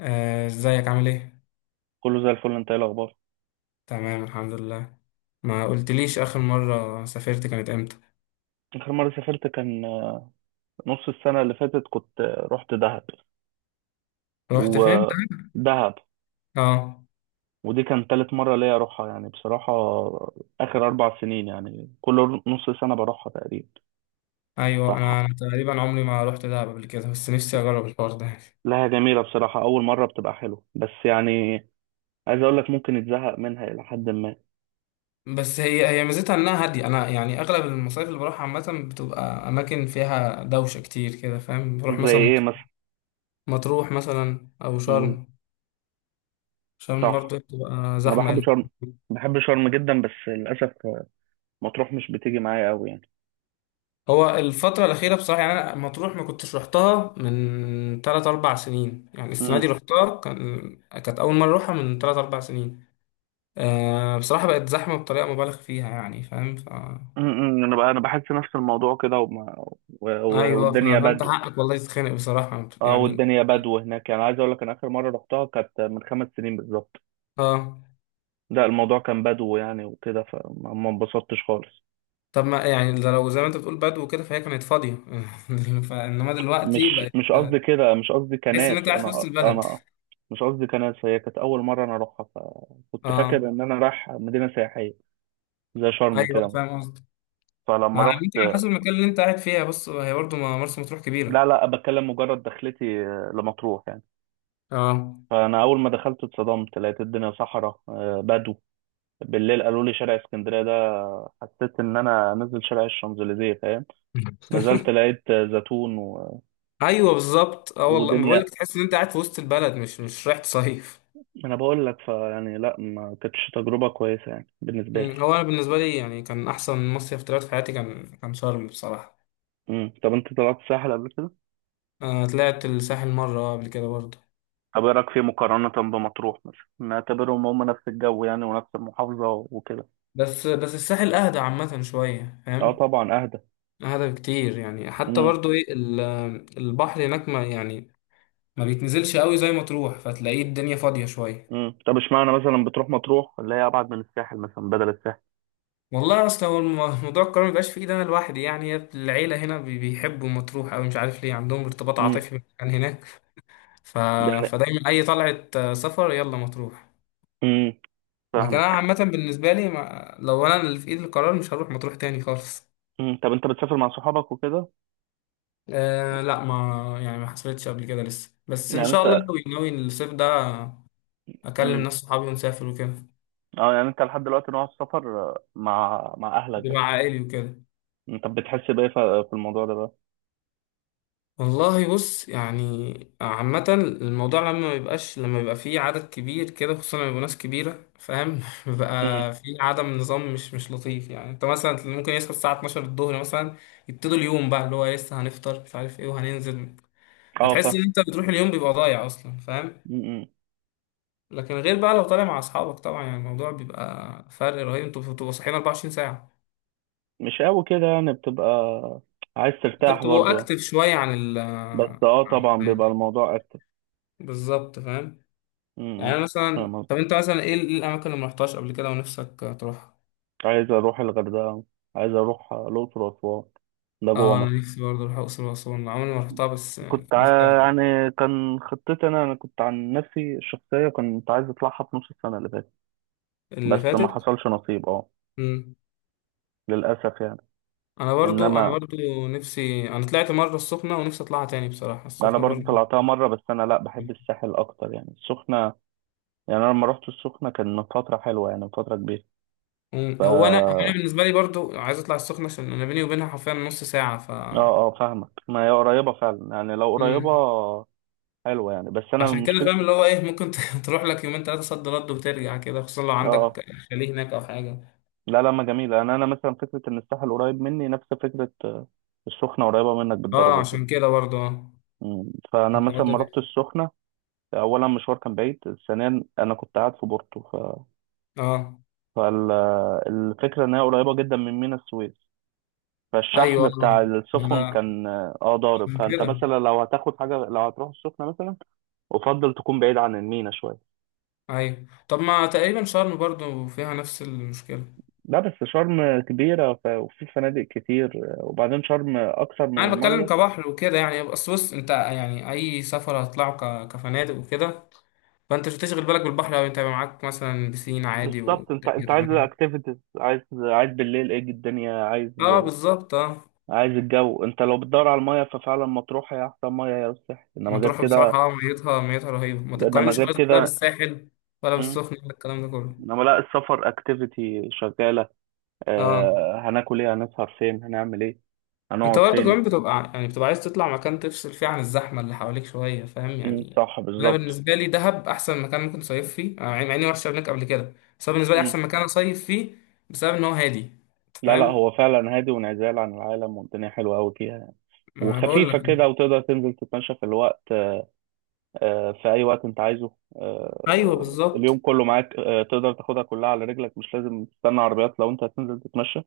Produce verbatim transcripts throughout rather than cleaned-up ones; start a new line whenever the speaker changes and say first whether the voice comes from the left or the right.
left: آه، ازيك عامل ايه؟
right: كله زي الفل. انت ايه الاخبار؟
left: تمام الحمد لله. ما قلتليش اخر مرة سافرت كانت امتى؟
right: اخر مره سافرت كان نص السنه اللي فاتت، كنت رحت دهب.
left: رحت فين؟
right: ودهب
left: اه.
right: ودي كان تالت مره ليا اروحها يعني، بصراحه اخر اربع سنين يعني كل نص سنه بروحها تقريبا.
left: ايوه،
right: صح،
left: انا أنا تقريبا عمري ما رحت دهب قبل كده، بس نفسي اجرب الحوار ده.
right: لها جميله بصراحه. اول مره بتبقى حلوه، بس يعني عايز اقول لك ممكن يتزهق منها الى حد ما.
left: بس هي هي ميزتها انها هادية. انا يعني اغلب المصايف اللي بروحها عامة بتبقى اماكن فيها دوشة كتير كده، فاهم؟ بروح
right: زي
left: مثلا
right: ايه مثلا؟
left: مطروح مثلا او
right: مم،
left: شرم. شرم
right: صح.
left: برضه بتبقى
right: انا
left: زحمة
right: بحب
left: أوي.
right: شرم. بحب شرم جدا، بس للاسف مطروح مش بتيجي معايا قوي
left: هو الفترة الأخيرة بصراحة، يعني أنا مطروح ما كنتش روحتها من تلات أربع سنين، يعني السنة دي
right: يعني.
left: روحتها كان كانت أول مرة أروحها من تلات أربع سنين. أه، بصراحة بقت زحمة بطريقة مبالغ فيها، يعني فاهم. ف
right: امم انا بقى انا بحس نفس الموضوع كده، وما- و- و-
left: أيوه،
right: والدنيا
left: ف- فأنت
right: بدو.
left: حقك والله، تتخانق بصراحة
right: اه،
left: يعني.
right: والدنيا بدو هناك يعني. عايز اقول لك انا اخر مره رحتها كانت من خمس سنين بالظبط.
left: أه،
right: لا، الموضوع كان بدو يعني وكده، فما ما انبسطتش خالص.
left: طب ما يعني ده لو زي ما أنت بتقول بدو كده، فهي كانت فاضية فإنما
right: مش
left: دلوقتي بقت
right: مش قصدي كده، مش قصدي
left: تحس إن
right: كناس
left: أنت قاعد في
right: انا
left: وسط البلد.
right: انا مش قصدي كناس هي كانت اول مره انا اروحها، فكنت فاكر
left: أه،
right: ان انا رايح مدينه سياحيه زي شرم
left: أيوه
right: كده.
left: فاهم قصدي. ما
right: فلما
left: على
right: رحت،
left: يمكن على حسب المكان اللي أنت قاعد فيها. بص، هي برضه مرسى مطروح
right: لا
left: كبيرة.
right: لا، بتكلم مجرد دخلتي لمطروح يعني.
left: اه.
right: فانا اول ما دخلت اتصدمت، لقيت الدنيا صحراء، آه، بدو. بالليل قالوا لي شارع اسكندريه ده، حسيت ان انا نزل شارع الشانزليزيه، فاهم. نزلت لقيت زيتون و...
left: ايوه بالظبط، اه والله ما
right: ودنيا.
left: بقولك، تحس ان انت قاعد في وسط البلد، مش مش رايح تصيف.
right: انا بقول لك فيعني لا، ما كانتش تجربه كويسه يعني بالنسبه
left: مم.
right: لي.
left: هو انا بالنسبه لي يعني كان احسن مصيف طلعت في حياتي كان كان شرم بصراحه.
right: امم طب انت طلعت الساحل قبل كده؟
left: انا طلعت الساحل مره آه قبل كده برضه.
right: طب ايه رايك فيه مقارنه بمطروح مثلا؟ نعتبرهم هم نفس الجو يعني، ونفس المحافظه وكده.
left: بس بس الساحل اهدى عامه شويه،
right: اه
left: فاهم؟
right: طبعا، اهدى.
left: اهدى بكتير، يعني حتى
right: امم.
left: برضه ايه ال- البحر هناك ما يعني ما بيتنزلش قوي، زي ما تروح فتلاقيه الدنيا فاضيه شويه.
right: امم طب اشمعنى مثلا بتروح مطروح اللي هي ابعد من الساحل، مثلا بدل الساحل؟
left: والله اصلا، هو الم- موضوع القرار مبيبقاش في ايدي انا لوحدي. يعني العيله هنا بي- بيحبوا مطروح قوي، مش عارف ليه، عندهم ارتباط
right: امم،
left: عاطفي عن هناك. ف...
right: يعني.
left: فدايما اي طلعة، آه، سفر يلا مطروح.
right: امم
left: لكن انا
right: فاهمك.
left: عامة بالنسبة لي ما... لو انا اللي في ايدي القرار مش هروح مطروح تاني خالص.
right: امم طب انت بتسافر مع صحابك وكده؟
left: أه لا، ما يعني ما حصلتش قبل كده لسه، بس
right: يعني
left: ان شاء الله
right: انت.
left: ناوي ناوي الصيف ده اكلم
right: مم.
left: ناس صحابي ونسافر وكده.
right: اه، يعني انت لحد دلوقتي نوع السفر، آه، مع مع اهلك
left: يبقى
right: بس؟
left: عائلي وكده.
right: انت بتحس بايه ف- في الموضوع ده بقى؟
left: والله بص يعني، عامة الموضوع لما ميبقاش لما بيبقى فيه عدد كبير كده، خصوصا لما يبقوا ناس كبيرة، فاهم
right: امم.
left: بيبقى فيه عدم نظام، مش مش لطيف، يعني انت مثلا ممكن يصحى الساعة اثنا عشر الظهر مثلا، يبتدوا اليوم بقى اللي هو لسه هنفطر مش عارف ايه وهننزل،
right: اه
left: فتحس ان
right: فاهم.
left: انت بتروح اليوم بيبقى ضايع اصلا، فاهم.
right: امم.
left: لكن غير بقى لو طالع مع اصحابك، طبعا يعني الموضوع بيبقى فرق رهيب، انتوا بتبقوا صاحيين اربع وعشرين ساعة،
right: مش قوي كده يعني، بتبقى عايز
left: انتوا
right: ترتاح
left: بتبقوا
right: برضه يعني.
left: اكتف شوية عن ال
right: بس
left: عن-
right: اه، طبعا بيبقى
left: الحياة.
right: الموضوع اكتر.
left: بالظبط فاهم.
right: امم.
left: يعني مثلا،
right: فاهم قصدي.
left: طب انت مثلا ايه ايه الاماكن اللي ما رحتهاش قبل كده ونفسك تروحها؟
right: عايز اروح الغردقه، عايز اروح الاقصر واسوان، ده جوه
left: اه، انا
right: مصر.
left: نفسي برضه اروح الاقصر واسوان، عمري ما رحتها بس.
right: كنت ع-
left: نفسي
right: يعني كان خطتي، انا انا كنت عن نفسي الشخصيه كنت عايز اطلعها في نص السنه اللي فاتت،
left: اللي
right: بس ما
left: فاتت.
right: حصلش نصيب. اه،
left: مم.
right: للاسف يعني.
left: انا برضو انا
right: انما
left: برضو نفسي، انا طلعت مره السخنه ونفسي اطلعها تاني بصراحه،
right: انا
left: السخنه
right: برضو
left: برضو.
right: طلعتها مره، بس انا لا بحب الساحل اكتر يعني. السخنه يعني انا لما رحت السخنه كان من فتره حلوه يعني، من فتره كبيره.
left: مم.
right: ف
left: هو انا هو انا
right: اه،
left: بالنسبه لي برضو عايز اطلع السخنه، عشان انا بيني وبينها حرفيا نص ساعه. ف
right: اه فاهمك، ما هي قريبه فعلا يعني، لو قريبه
left: مم.
right: حلوه يعني. بس انا
left: عشان كده فاهم،
right: مشكلتي،
left: اللي هو ايه ممكن ت- تروح لك يومين ثلاثه صد رد وترجع كده، خصوصا لو
right: اه آه.
left: عندك شاليه هناك او حاجه.
right: لا لا، ما جميله، انا انا مثلا فكره ان الساحل قريب مني نفس فكره آه، السخنه قريبه منك
left: اه،
right: بالدرجه كده.
left: عشان كده برضو اه،
right: مم. فانا
left: الحوار
right: مثلا
left: ده
right: ما
left: بي-
right: رحت السخنه، اولا مشوار كان بعيد، ثانيا انا كنت قاعد في بورتو ف...
left: اه
right: فالفكره ان هي قريبه جدا من ميناء السويس، فالشحم
left: ايوه،
right: بتاع السفن
left: لا
right: كان اه ضارب.
left: عشان
right: فانت
left: كده
right: مثلا لو هتاخد حاجه، لو هتروح السخنه مثلا، افضل تكون بعيد عن المينا شويه.
left: ايوه. طب ما تقريبا شرم برضو فيها نفس المشكله.
right: لا، بس شرم كبيره ف... وفي فنادق كتير، وبعدين شرم اكثر من
left: انا بتكلم
right: الميه.
left: كبحر وكده يعني، بس بص، انت يعني اي سفر هتطلعه ك- كفنادق وكده، فانت مش هتشغل بالك بالبحر، او انت يبقى معاك مثلا بسين عادي
right: بالظبط، انت
left: والدنيا
right: انت عايز
left: تمام.
right: اكتيفيتيز، عايز عايز بالليل ايه الدنيا، عايز
left: اه بالظبط اه.
right: عايز الجو. انت لو بتدور على الميه، ففعلا مطروح هي احسن ميه، يا الساحل. انما غير
left: مطروح
right: كده،
left: بصراحه، اه ميتها ميتها رهيبه، ما
right: انما
left: تتقارنش
right: غير
left: خالص بقى
right: كده.
left: بالساحل ولا
right: مم.
left: بالسخنه ولا الكلام ده كله.
right: انما لا، السفر اكتيفيتي شغاله،
left: اه،
right: آه، هناكل ايه، هنسهر فين، هنعمل ايه،
left: انت
right: هنقعد
left: برضه
right: فين.
left: كمان بتبقى يعني بتبقى عايز تطلع مكان تفصل فيه عن الزحمه اللي حواليك شويه، فاهم
right: مم،
left: يعني.
right: صح
left: انا
right: بالظبط.
left: بالنسبه لي دهب احسن مكان ممكن تصيف فيه، انا مع اني ما رحتش هناك قبل كده، بس هو بالنسبه لي
right: مم.
left: احسن مكان اصيف فيه، بسبب ان هو هادي، انت
right: لا لا،
left: فاهم.
right: هو فعلا هادي وانعزال عن العالم، والدنيا حلوة قوي فيها يعني.
left: ما بقول
right: وخفيفة
left: لك.
right: كده، وتقدر تنزل تتمشى في الوقت، آه، في أي وقت أنت عايزه،
left: ايوه
right: آه، اليوم
left: بالظبط
right: كله معاك، آه، تقدر تاخدها كلها على رجلك. مش لازم تستنى عربيات لو أنت هتنزل تتمشى،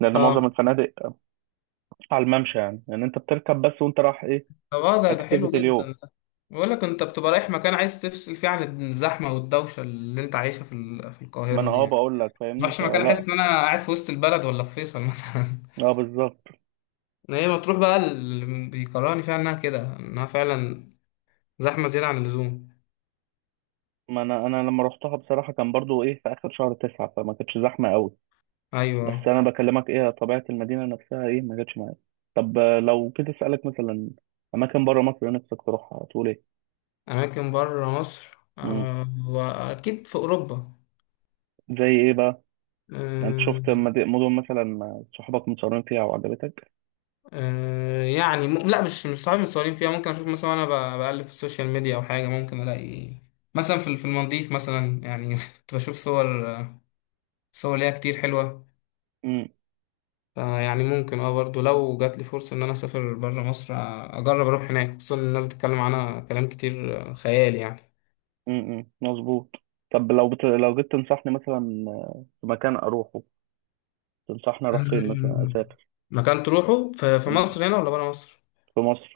right: لأن معظم
left: اه.
right: الفنادق على الممشى يعني، لأن أنت بتركب بس. وأنت رايح إيه؟
left: طب اه، ده ده حلو
right: أكتيفيتي اليوم.
left: جدا ده. بقول لك، انت بتبقى رايح مكان عايز تفصل فيه عن الزحمه والدوشه اللي انت عايشها في ال- في
right: ما
left: القاهره
right: أنا
left: دي
right: أه
left: يعني،
right: بقول لك،
left: ما
right: فاهمني
left: رحتش مكان احس
right: فلا.
left: ان انا قاعد في وسط البلد ولا في فيصل مثلا.
right: أه بالظبط.
left: ما هي مطروح بقى اللي بيكرهني فيها انها كده، انها فعلا زحمه زياده عن اللزوم.
right: ما انا انا لما روحتها بصراحه كان برضو ايه في اخر شهر تسعة، فما كانتش زحمه قوي. بس
left: ايوه،
right: انا بكلمك ايه طبيعه المدينه نفسها ايه، ما جاتش معايا. طب آه، لو كنت اسالك مثلا اماكن بره مصر نفسك تروحها، تقول ايه؟
left: اماكن بره مصر،
right: امم.
left: آه، واكيد في اوروبا.
right: زي ايه بقى؟ يعني انت
left: آه،
right: شفت مد- مدن مثلا صحابك متصورين فيها وعجبتك؟
left: آه، يعني م... لا، مش مش صحابي متصورين فيها، ممكن اشوف مثلا انا بقلب في السوشيال ميديا او حاجه، ممكن الاقي مثلا في في المالديف مثلا، يعني كنت بشوف صور صور ليها كتير حلوه،
right: امم.
left: فيعني ممكن اه برضو، لو جات لي فرصه ان انا اسافر بره مصر، آه، اجرب اروح هناك، خصوصا إن الناس بتتكلم عنها كلام كتير آه، خيال يعني.
right: امم، مظبوط. طب لو بت... لو جيت تنصحني مثلا في مكان اروحه، تنصحني اروح فين مثلا
left: أمم.
right: اسافر؟
left: مكان تروحه في في
right: مم،
left: مصر هنا ولا برا مصر؟
right: في مصر.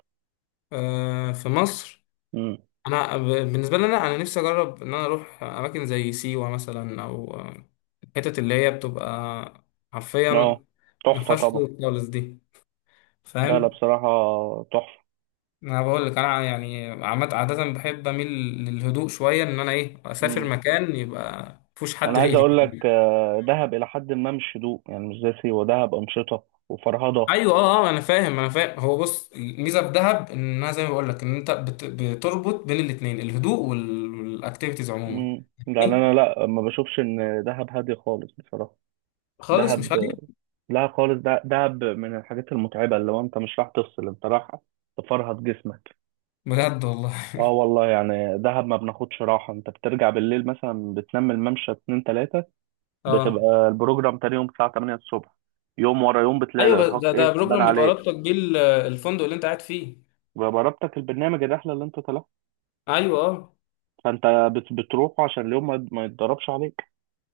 left: آه في مصر.
right: امم.
left: انا ب- بالنسبه لي انا انا نفسي اجرب ان انا اروح اماكن زي سيوه مثلا، او آه، الحتت اللي هي بتبقى
right: اه،
left: حرفيا ما
right: تحفه
left: فيهاش
right: طبعا.
left: طرق خالص دي،
right: لا لا،
left: فاهم.
right: بصراحه تحفه.
left: انا بقول لك، انا يعني عمد عاده بحب اميل للهدوء شويه، ان انا ايه اسافر
right: مم.
left: مكان يبقى مفيهوش
right: انا
left: حد
right: عايز
left: غيري.
right: اقول لك، آه، دهب الى حد ما مش هدوء يعني، مش زي سيوه. دهب انشطه وفرهضه.
left: ايوه اه آه، انا فاهم انا فاهم، هو بص الميزه في دهب انها زي ما بقول لك، ان انت بت... بتربط بين الاثنين الهدوء وال- والاكتيفيتيز عموما.
right: امم، يعني
left: إيه؟
right: انا لا، ما بشوفش ان دهب هادي خالص بصراحه.
left: خالص مش عارف.
right: دهب لا خالص، ده دهب من الحاجات المتعبه، اللي هو انت مش راح تفصل، انت راح تفرهد جسمك.
left: بجد والله.
right: اه والله يعني، دهب ما بناخدش راحه. انت بترجع بالليل مثلا بتنام، الممشى اتنين تلاته،
left: اه،
right: بتبقى البروجرام تاني يوم الساعه تمانيه الصبح. يوم ورا يوم بتلاقي
left: ايوه ب-
right: الارهاق
left: ده ده
right: ايه بان
left: بروجرام بيبقى
right: عليك.
left: رابطك بيه ال- الفندق اللي انت قاعد فيه.
right: جربتك البرنامج الرحله اللي انت،
left: ايوه اه،
right: فانت بت- بتروح عشان اليوم ما ما يتضربش عليك.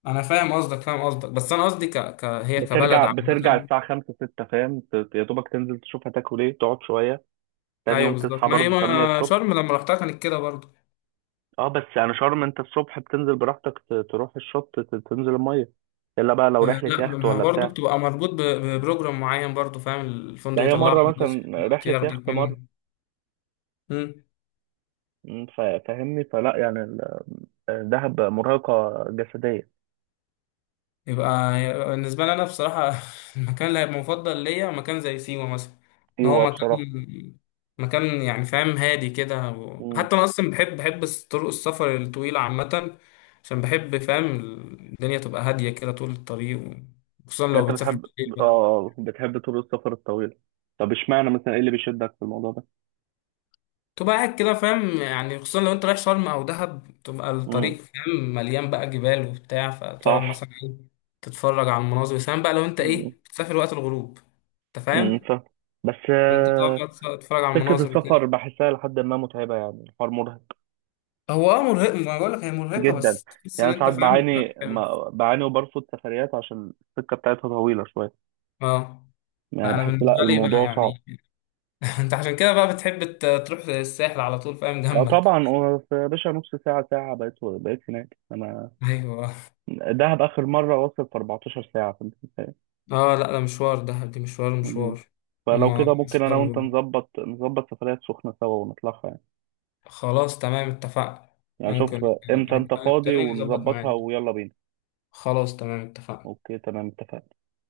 left: انا فاهم قصدك فاهم قصدك، بس انا قصدي ك... ك... هي كبلد
right: بترجع بترجع
left: عامه.
right: الساعة خمسة ستة فاهم، ت- يا دوبك تنزل تشوف هتاكل ايه، تقعد شوية، تاني
left: ايوه
right: يوم
left: بالظبط،
right: تصحى
left: ما هي
right: برضو تمانية
left: ما
right: الصبح
left: شرم لما رحتها كانت كده برضو.
right: اه، بس يعني شرم انت الصبح بتنزل براحتك، ت- تروح الشط، ت- تنزل المية، الا بقى لو
left: آه،
right: رحلة
left: لا،
right: يخت
left: ما هو
right: ولا
left: برضه
right: بتاع.
left: بتبقى مربوط ب- ببروجرام معين برضه، فاهم
right: ده
left: الفندق
right: هي
left: يطلعك
right: مرة
left: من ده،
right: مثلا
left: الوقت
right: رحلة
left: ياخدك
right: يخت مرة.
left: منه.
right: م، فا- فاهمني فلا يعني، ال- دهب مرهقة جسديا.
left: يبقى يبقى بالنسبة لي، أنا بصراحة المكان اللي هيبقى مفضل ليا مكان زي سيوة مثلا، إن هو
right: ايوه
left: مكان
right: بصراحة.
left: مكان يعني فاهم، هادي كده و...
right: م.
left: حتى أنا أصلا بحب بحب الس- طرق السفر الطويلة عامة، عشان بحب فاهم الدنيا تبقى هادية كده طول الطريق و... خصوصا لو
right: انت
left: بتسافر
right: بتحب؟
left: بالليل بقى
right: اه، بتحب طول السفر الطويل؟ طب اشمعنى مثلا، ايه اللي بيشدك في الموضوع
left: تبقى قاعد كده، فاهم يعني. خصوصا لو أنت رايح شرم أو دهب، تبقى
right: ده؟
left: الطريق فاهم مليان بقى جبال وبتاع،
right: صح.
left: فتقعد مثلا إيه، تتفرج على المناظر، سواء بقى لو أنت إيه
right: مم.
left: بتسافر وقت الغروب. أنت
right: مم،
left: فاهم؟
right: صح. بس
left: انت
right: آه،
left: تقعد تتفرج على
right: فكرة
left: المناظر وكده.
right: السفر بحسها لحد ما متعبة يعني، الحوار مرهق
left: هو اه مرهق، ما بقول لك هي مرهقه،
right: جدا
left: بس تحس
right: يعني.
left: ان
right: أنا
left: انت
right: ساعات
left: فاهم بيبقى
right: بعاني،
left: حلو.
right: ما بعاني وبرفض سفريات عشان السكة بتاعتها طويلة شوية
left: اه.
right: يعني،
left: لا، انا
right: بحس لا
left: بالنسبه لي بقى
right: الموضوع صعب.
left: يعني انت عشان كده بقى بتحب ت- تروح الساحل على طول، فاهم
right: اه
left: جنبك.
right: طبعا، هو في- يا باشا نص ساعة ساعة بقيت بقيت هناك انا.
left: ايوه
right: دهب اخر مرة وصل في اربعتاشر ساعة، فانت متخيل؟
left: اه. لا ده مشوار، ده دي مشوار
right: مم.
left: مشوار
right: فلو
left: وما
right: كده ممكن انا وانت
left: مشوار.
right: نظبط نظبط سفريات سخنة سوا ونطلعها يعني.
left: خلاص تمام اتفقنا.
right: يعني
left: ممكن
right: شوف آه، امتى انت
left: نتكلم
right: فاضي
left: تاني نظبط
right: ونظبطها
left: معاك.
right: ويلا بينا.
left: خلاص تمام اتفقنا.
right: اوكي تمام اتفقنا.